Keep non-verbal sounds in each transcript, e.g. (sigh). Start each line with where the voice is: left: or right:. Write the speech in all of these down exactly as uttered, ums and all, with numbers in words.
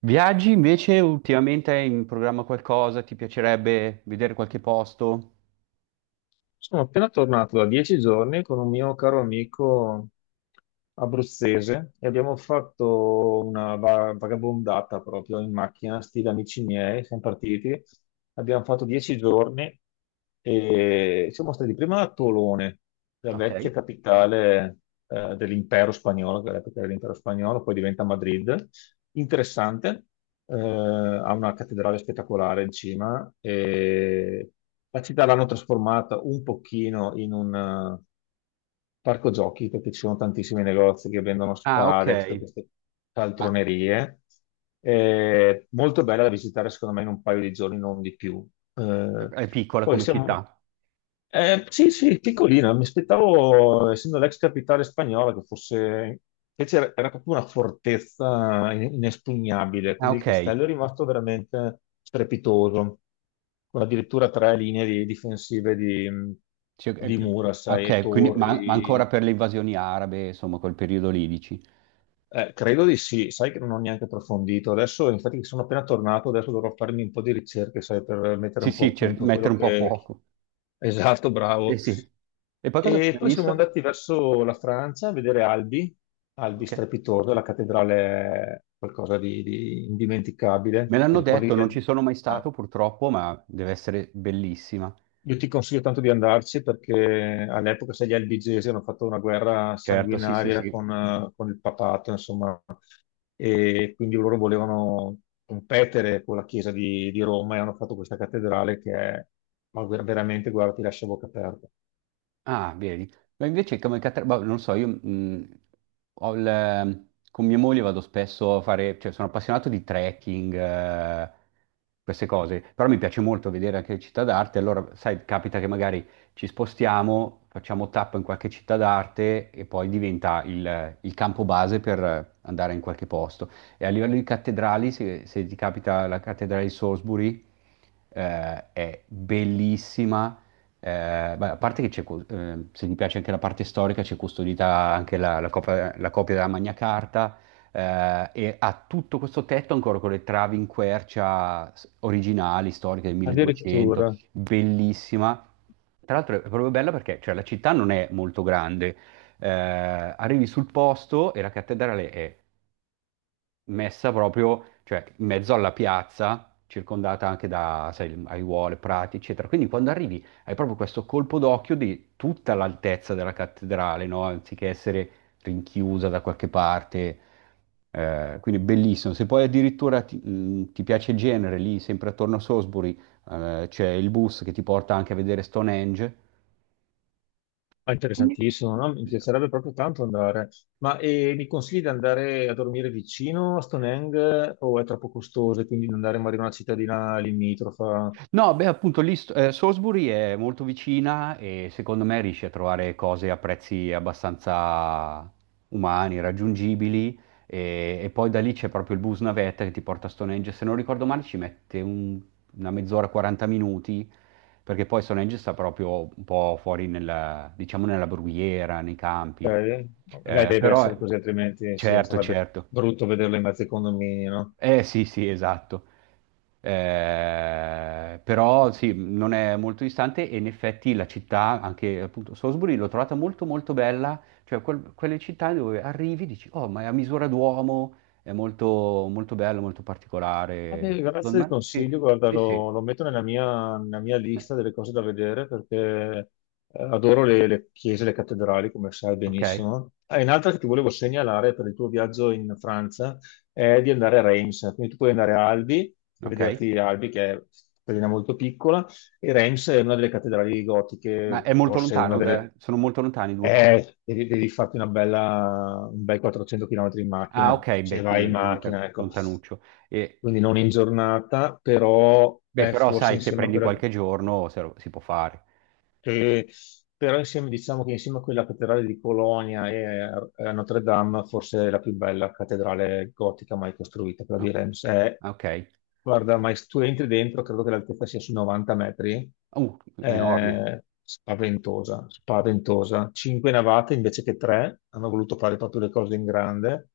right: Viaggi invece ultimamente hai in programma qualcosa? Ti piacerebbe vedere qualche posto?
left: Sono appena tornato da dieci giorni con un mio caro amico abruzzese e abbiamo fatto una va- vagabondata proprio in macchina, stile amici miei, siamo partiti. Abbiamo fatto dieci giorni e siamo stati prima a Tolone, la
right: Ok.
left: vecchia capitale eh, dell'impero spagnolo, che all'epoca era l'impero spagnolo, poi diventa Madrid. Interessante, eh, ha una cattedrale spettacolare in cima e la città l'hanno trasformata un pochino in un parco giochi perché ci sono tantissimi negozi che vendono
right: Ah, ok.
left: spade, tutte queste
right: Ma
left: caltronerie. È molto bella da visitare, secondo me, in un paio di giorni, non di più.
right: eh,
left: Eh,
right: è piccola
left: poi
right: come
left: siamo.
right: città.
left: Eh, sì, sì, piccolina. Mi aspettavo, essendo l'ex capitale spagnola, che fosse. Invece era era proprio una fortezza in- inespugnabile,
right: Ah,
left: quindi il
right: ok.
left: castello è rimasto veramente strepitoso con addirittura tre linee di- difensive di,
right: Sì, è-
left: di mura, sai, e
right: ok, quindi, ma,
left: torri.
right: ma ancora per le invasioni arabe, insomma, quel periodo lì, dici.
left: Eh, credo di sì, sai che non ho neanche approfondito. Adesso, infatti, sono appena tornato, adesso dovrò farmi un po' di ricerche, sai, per mettere
right: Sì,
left: un po'
right: sì,
left: a
right: cer-
left: punto
right: mettere
left: quello
right: un po' a
left: che
right: fuoco.
left: (laughs) Esatto,
right: Eh
left: bravo.
right: sì. E poi cosa
left: E
right: avete
left: poi siamo
right: visto?
left: andati verso la Francia a vedere Albi, Albi
right: Ok.
left: strepitoso, la cattedrale è qualcosa di, di indimenticabile.
right: Me
left: Ti
right: l'hanno
left: ricordi?
right: detto, non ci
left: eh,
right: sono mai stato purtroppo, ma deve essere bellissima.
left: Io ti consiglio tanto di andarci perché all'epoca, sai, gli albigesi hanno fatto una guerra
right: Certo, sì, sì,
left: sanguinaria
right: sì.
left: con, eh, con il papato, insomma, e quindi loro volevano competere con la chiesa di, di Roma e hanno fatto questa cattedrale che è, ma ver- veramente, guarda, ti lascia a bocca aperta.
right: Ah, vedi. Ma invece come catena, boh, non lo so, io mh, ho il- con mia moglie vado spesso a fare, cioè sono appassionato di trekking, eh, queste cose, però mi piace molto vedere anche le città d'arte, allora sai, capita che magari ci spostiamo, facciamo tappa in qualche città d'arte e poi diventa il, il campo base per andare in qualche posto. E a livello di cattedrali, se, se ti capita la cattedrale di Salisbury, eh, è bellissima. Eh, beh, a parte che c'è, cu- eh, se ti piace anche la parte storica, c'è custodita anche la, la copia, la copia della Magna Carta, eh, e ha tutto questo tetto ancora con le travi in quercia s- originali, storiche del milleduecento,
left: Addirittura,
right: bellissima. Tra l'altro è proprio bella perché, cioè, la città non è molto grande, eh, arrivi sul posto e la cattedrale è messa proprio, cioè, in mezzo alla piazza, circondata anche da, sai, aiuole, prati, eccetera. Quindi quando arrivi hai proprio questo colpo d'occhio di tutta l'altezza della cattedrale, no? Anziché essere rinchiusa da qualche parte. Eh, quindi bellissimo. Se poi addirittura ti, mh, ti piace il genere, lì sempre attorno a Salisbury, eh, c'è il bus che ti porta anche a vedere Stonehenge.
left: è interessantissimo, no? Mi piacerebbe proprio tanto andare. Ma eh, mi consigli di andare a dormire vicino a Stonehenge o è troppo costoso e quindi di andare magari in una cittadina limitrofa?
right: No, beh, appunto lì st- eh, Salisbury è molto vicina e secondo me riesci a trovare cose a prezzi abbastanza umani, raggiungibili, e, e poi da lì c'è proprio il bus navetta che ti porta a Stonehenge. Se non ricordo male ci mette un- una mezz'ora, quaranta minuti, perché poi Stonehenge sta proprio un po' fuori nella, diciamo, nella brughiera, nei
left: Ok.
right: campi.
left: Beh,
right: Eh,
left: deve
right: però,
left: essere così, altrimenti sì,
right: certo,
left: sarebbe
right: certo.
left: brutto vederlo in mezzo ai condomini, no?
right: Eh sì, sì, esatto. Eh, però sì, non è molto distante e in effetti la città, anche appunto Salisbury, l'ho trovata molto molto bella, cioè quel- quelle città dove arrivi e dici, oh, ma è a misura d'uomo, è molto, molto bello, molto
left: Ah,
right: particolare.
left: beh, grazie
right: Secondo
left: del
right: me, sì,
left: consiglio, guarda,
right: sì, sì.
left: lo, lo metto nella mia, nella mia
right: Eh,
left: lista delle cose da vedere perché eh, adoro le, le chiese, le cattedrali, come sai
right: Ok,
left: benissimo. Ah, e un'altra che ti volevo segnalare per il tuo viaggio in Francia è di andare a Reims, quindi tu puoi andare a Albi, per
right: ok.
left: vederti Albi che è una cittadina molto piccola, e Reims è una delle cattedrali
right: Ma
left: gotiche,
right: è molto
left: forse una
right: lontano,
left: delle.
right: da- sono molto lontani i due posti.
left: Eh, devi, devi farti una bella, un bel quattrocento chilometri in
right: Ah,
left: macchina,
right: ok,
left: se
right: beh,
left: vai in
right: quindi
left: macchina,
right: lontan-
left: ecco.
right: lontanuccio. E,
left: Quindi non in giornata, però
right: beh,
left: eh,
right: però
left: forse
right: sai, se
left: insieme a
right: prendi
left: quella
right: qualche giorno, se lo- si può fare.
left: che, però insieme, diciamo che insieme a quella cattedrale di Colonia e a Notre Dame, forse è la più bella cattedrale gotica mai costruita, quella di
right: No?
left: Reims. È-
right: Ok.
left: guarda, ma se tu entri dentro, credo che l'altezza sia sui novanta metri,
right: Uh, enorme,
left: è spaventosa, spaventosa. Cinque navate invece che tre, hanno voluto fare proprio le cose in grande.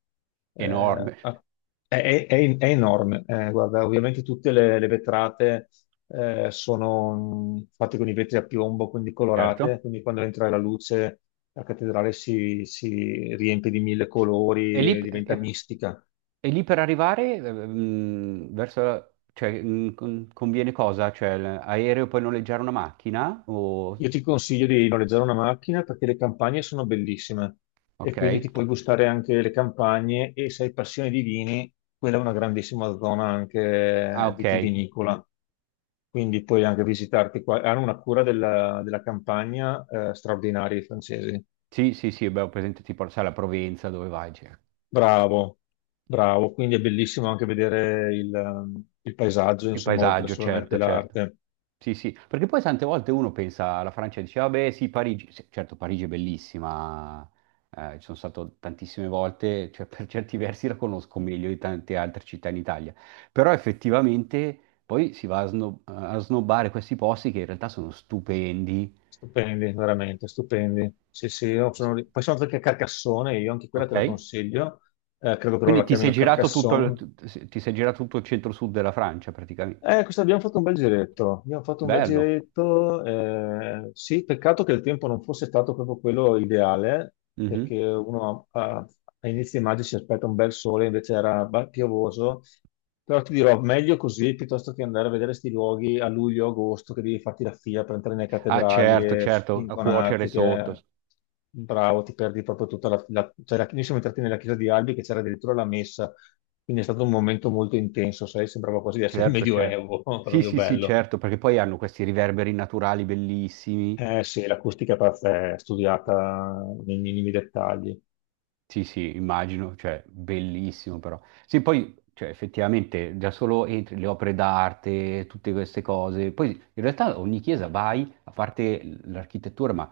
left: Eh,
right: enorme,
left: ha- è, è- è- è enorme. Eh, guarda, ovviamente tutte le, le vetrate eh, sono mh, fatte con i vetri a piombo, quindi colorate,
right: certo.
left: quindi quando entra la luce la cattedrale si, si riempie di mille
right: E lì,
left: colori e diventa
right: e-
left: mistica.
right: e lì per arrivare ehm, verso... la- cioè, mm, con- conviene cosa? Cioè, l'aereo puoi noleggiare una macchina? O...
left: Io ti consiglio di noleggiare una macchina perché le campagne sono bellissime e
right: Ok.
left: quindi ti puoi gustare anche le campagne e se hai passione di vini, quella è una grandissima zona
right: Ah,
left: anche
right: ok.
left: vitivinicola. Quindi puoi anche visitarti qua. Hanno una cura della, della campagna eh, straordinaria i francesi.
right: Sì, sì, sì, beh, ho presente tipo, sai, la Provenza, dove vai? Cioè.
left: Bravo, bravo, quindi è bellissimo anche vedere il, ehm, il paesaggio,
right: Il
left: insomma, oltre
right: paesaggio,
left: solamente
right: certo, certo.
left: l'arte.
right: Sì, sì, perché poi tante volte uno pensa alla Francia e dice, vabbè, sì, Parigi, sì, certo, Parigi è bellissima, eh, ci sono stato tantissime volte, cioè (laughs) per certi versi la conosco meglio di tante altre città in Italia, però effettivamente poi si va a, sno- eh, a snobbare questi posti che in realtà sono stupendi.
left: Stupendi, veramente, stupendi. Sì, sì. io
right: Sì.
left: sono... ri- Poi sono andato anche a Carcassonne, io anche quella te
right: Ok?
left: la consiglio. Eh, credo che loro
right: Quindi
left: la
right: ti sei
left: chiamino
right: girato, assolutamente,
left: Carcassonne.
right: tutto il, tu- ti sei girato tutto il centro-sud della Francia praticamente,
left: Eh, questo abbiamo fatto un bel giretto, abbiamo fatto un bel
right: bello.
left: giretto, eh, sì, peccato che il tempo non fosse stato proprio quello ideale,
right: Mhm.
left: perché uno a, a inizio maggio si aspetta un bel sole, invece era ba- piovoso, però ti dirò, meglio così piuttosto che andare a vedere questi luoghi a luglio, agosto, che devi farti la fila per entrare nelle
right: Ah,
left: cattedrali
right: certo, assolutamente,
left: e
right: certo, a cuocere
left: spintonarti, che
right: sotto.
left: bravo, ti perdi proprio tutta la... la- cioè, la- noi siamo entrati nella chiesa di Albi che c'era addirittura la messa, quindi è stato un momento molto intenso, sai, sembrava quasi di essere il
right: Certo, certo.
left: Medioevo, (laughs)
right: Sì,
left: proprio
right: sì, sì,
left: bello.
right: certo, perché poi hanno questi riverberi naturali bellissimi.
left: Eh sì, l'acustica è perf- è studiata nei minimi dettagli.
right: Sì, sì, immagino, cioè, bellissimo però. Sì, poi, cioè, effettivamente, già solo entri, le opere d'arte, tutte queste cose. Poi, in realtà, ogni chiesa vai, a parte l- l'architettura, ma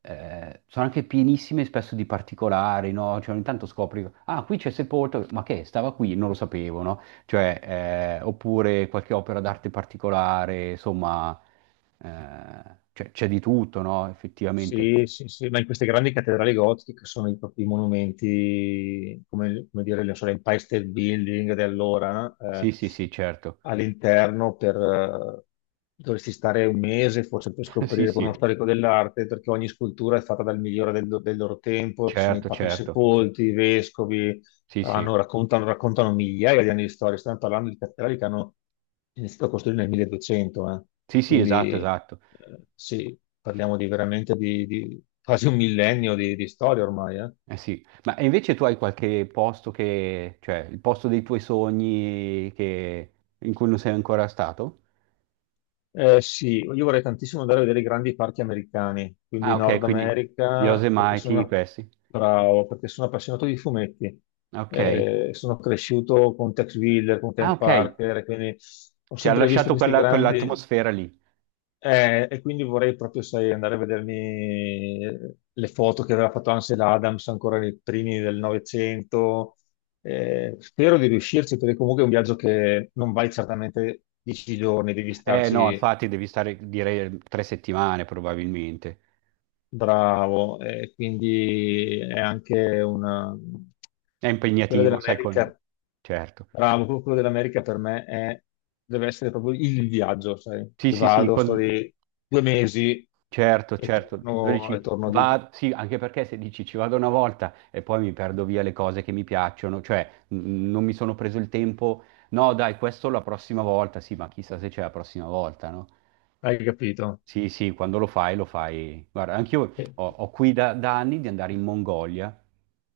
right: eh, sono anche pienissime spesso di particolari, no? Cioè, ogni tanto scopri, ah, qui c'è sepolto, ma che, stava qui, non lo sapevo, no? Cioè, eh, oppure qualche opera d'arte particolare, insomma, eh, cioè, c'è di tutto, no? Effettivamente.
left: Sì, sì, sì, ma in queste grandi cattedrali gotiche che sono i propri monumenti, come, come dire, non so, l'Empire State Building di allora, eh,
right: Sì, sì, sì, certo.
left: all'interno per, eh, dovresti stare un mese forse per
right: (laughs) Sì,
left: scoprire con
right: sì.
left: uno storico dell'arte, perché ogni scultura è fatta dal migliore del, del loro tempo, ci sono i
right: Certo,
left: papi
right: certo.
left: sepolti, i vescovi.
right: Sì, sì.
left: Fanno- raccontano, raccontano migliaia di anni di storia. Stiamo parlando di cattedrali che hanno iniziato a costruire nel mille duecento, eh.
right: Sì, sì, esatto,
left: Quindi
right: esatto.
left: eh, sì, parliamo di veramente di, di quasi un millennio di, di storia ormai. eh.
right: Eh sì. Ma e invece tu hai qualche posto che, cioè il posto dei tuoi sogni che- in cui non sei ancora stato?
left: Eh, sì, io vorrei tantissimo andare a vedere i grandi parchi americani, quindi
right: Ah, ok,
left: Nord
right: quindi gli
left: America, perché
right: Yosemite,
left: sono
right: questi.
left: bravo, perché sono appassionato di fumetti.
right: Ok.
left: Eh, sono cresciuto con Tex Willer, con
right: Ah,
left: Ken
right: ok.
left: Parker, quindi ho
right: Ti ha
left: sempre visto
right: lasciato
left: questi
right: quella-
left: grandi.
right: quell'atmosfera lì.
left: Eh, e quindi vorrei proprio, sai, andare a vedermi le foto che aveva fatto Ansel Adams ancora nei primi del Novecento. Eh, spero di riuscirci, perché comunque è un viaggio che non vai certamente dieci giorni, devi
right: Eh no,
left: starci
right: infatti devi stare, direi, tre settimane probabilmente.
left: bravo. E quindi è anche una...
right: È
left: Quella
right: impegnativo, sai, con...
left: dell'America,
right: Certo.
left: bravo, proprio quello dell'America per me è- deve essere proprio il viaggio, sai?
right: Sì, sì, sì,
left: Vado, sto
right: con-
left: lì due mesi
right: Certo,
left: e
right: certo,
left: torno, e
right: dodici
left: torno di
right: va, sì, anche perché se dici ci vado una volta e poi mi perdo via le cose che mi piacciono, cioè n- non mi sono preso il tempo. No dai, questo la prossima volta, sì, ma chissà se c'è la prossima volta, no?
left: Hai capito?
right: Sì, sì, quando lo fai, lo fai. Guarda, anch'io
left: Sì.
right: ho, ho qui da, da anni di andare in Mongolia.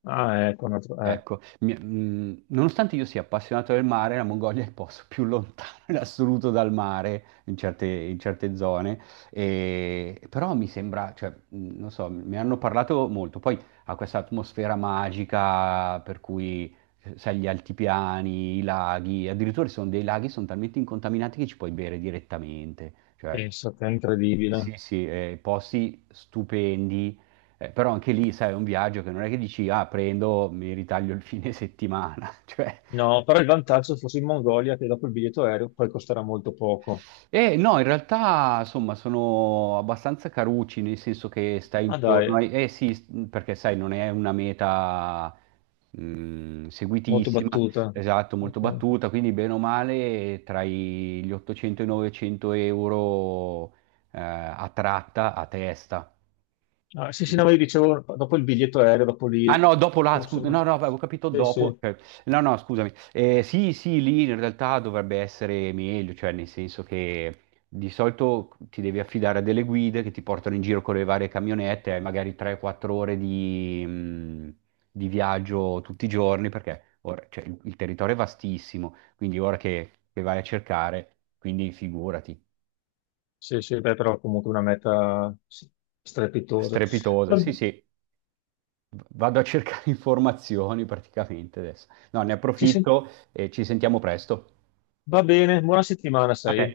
left: Ah, ecco, un altro- eh,
right: Ecco, mi- mm, nonostante io sia appassionato del mare, la Mongolia è il posto più lontano in assoluto dal mare in certe, in certe zone, e- però mi sembra, cioè, mm, non so, mi hanno parlato molto, poi ha questa atmosfera magica per cui, eh, sai, gli altipiani, i laghi, addirittura ci sono dei laghi che sono talmente incontaminati che ci puoi bere direttamente, cioè,
left: pensate, è
right: sì,
left: incredibile.
right: sì, eh, posti stupendi, eh, però anche lì, sai, è un viaggio che non è che dici, ah, prendo, mi ritaglio il fine settimana, (laughs) cioè...
left: No, però il vantaggio fosse in Mongolia che dopo il biglietto aereo poi costerà molto poco.
right: Eh, no, in realtà, insomma, sono abbastanza carucci, nel senso che stai
left: Ah
right: intorno
left: dai,
right: ai... Eh sì, s- perché sai, non è una meta, mh,
left: molto
right: seguitissima,
left: battuta.
right: esatto, molto
left: Ok.
right: battuta, quindi bene o male tra i- gli ottocento e i novecento euro, eh, a tratta, a testa.
left: Ah, sì, sì, no, ma io dicevo, dopo il biglietto aereo, dopo
right: Ah
left: lì,
right: no, dopo là,
left: forse
right: scusa, no,
left: no.
right: no, avevo capito
left: Sì,
right: dopo,
left: sì,
right: cioè, no, no, scusami. Eh, sì, sì, lì in realtà dovrebbe essere meglio, cioè nel senso che di solito ti devi affidare a delle guide che ti portano in giro con le varie camionette, hai magari tre o quattro ore di, mh, di viaggio tutti i giorni, perché ora- cioè, il, il territorio è vastissimo, quindi ora che, che vai a cercare, quindi figurati,
left: sì, sì, beh, però comunque una meta sì, strepitosa.
right: strepitosa,
left: Va,
right: sì, sì. Vado a cercare (laughs) informazioni praticamente adesso. No, ne
left: ci sen-
right: approfitto e ci sentiamo presto.
left: va bene, buona settimana,
right: A te.
left: sai?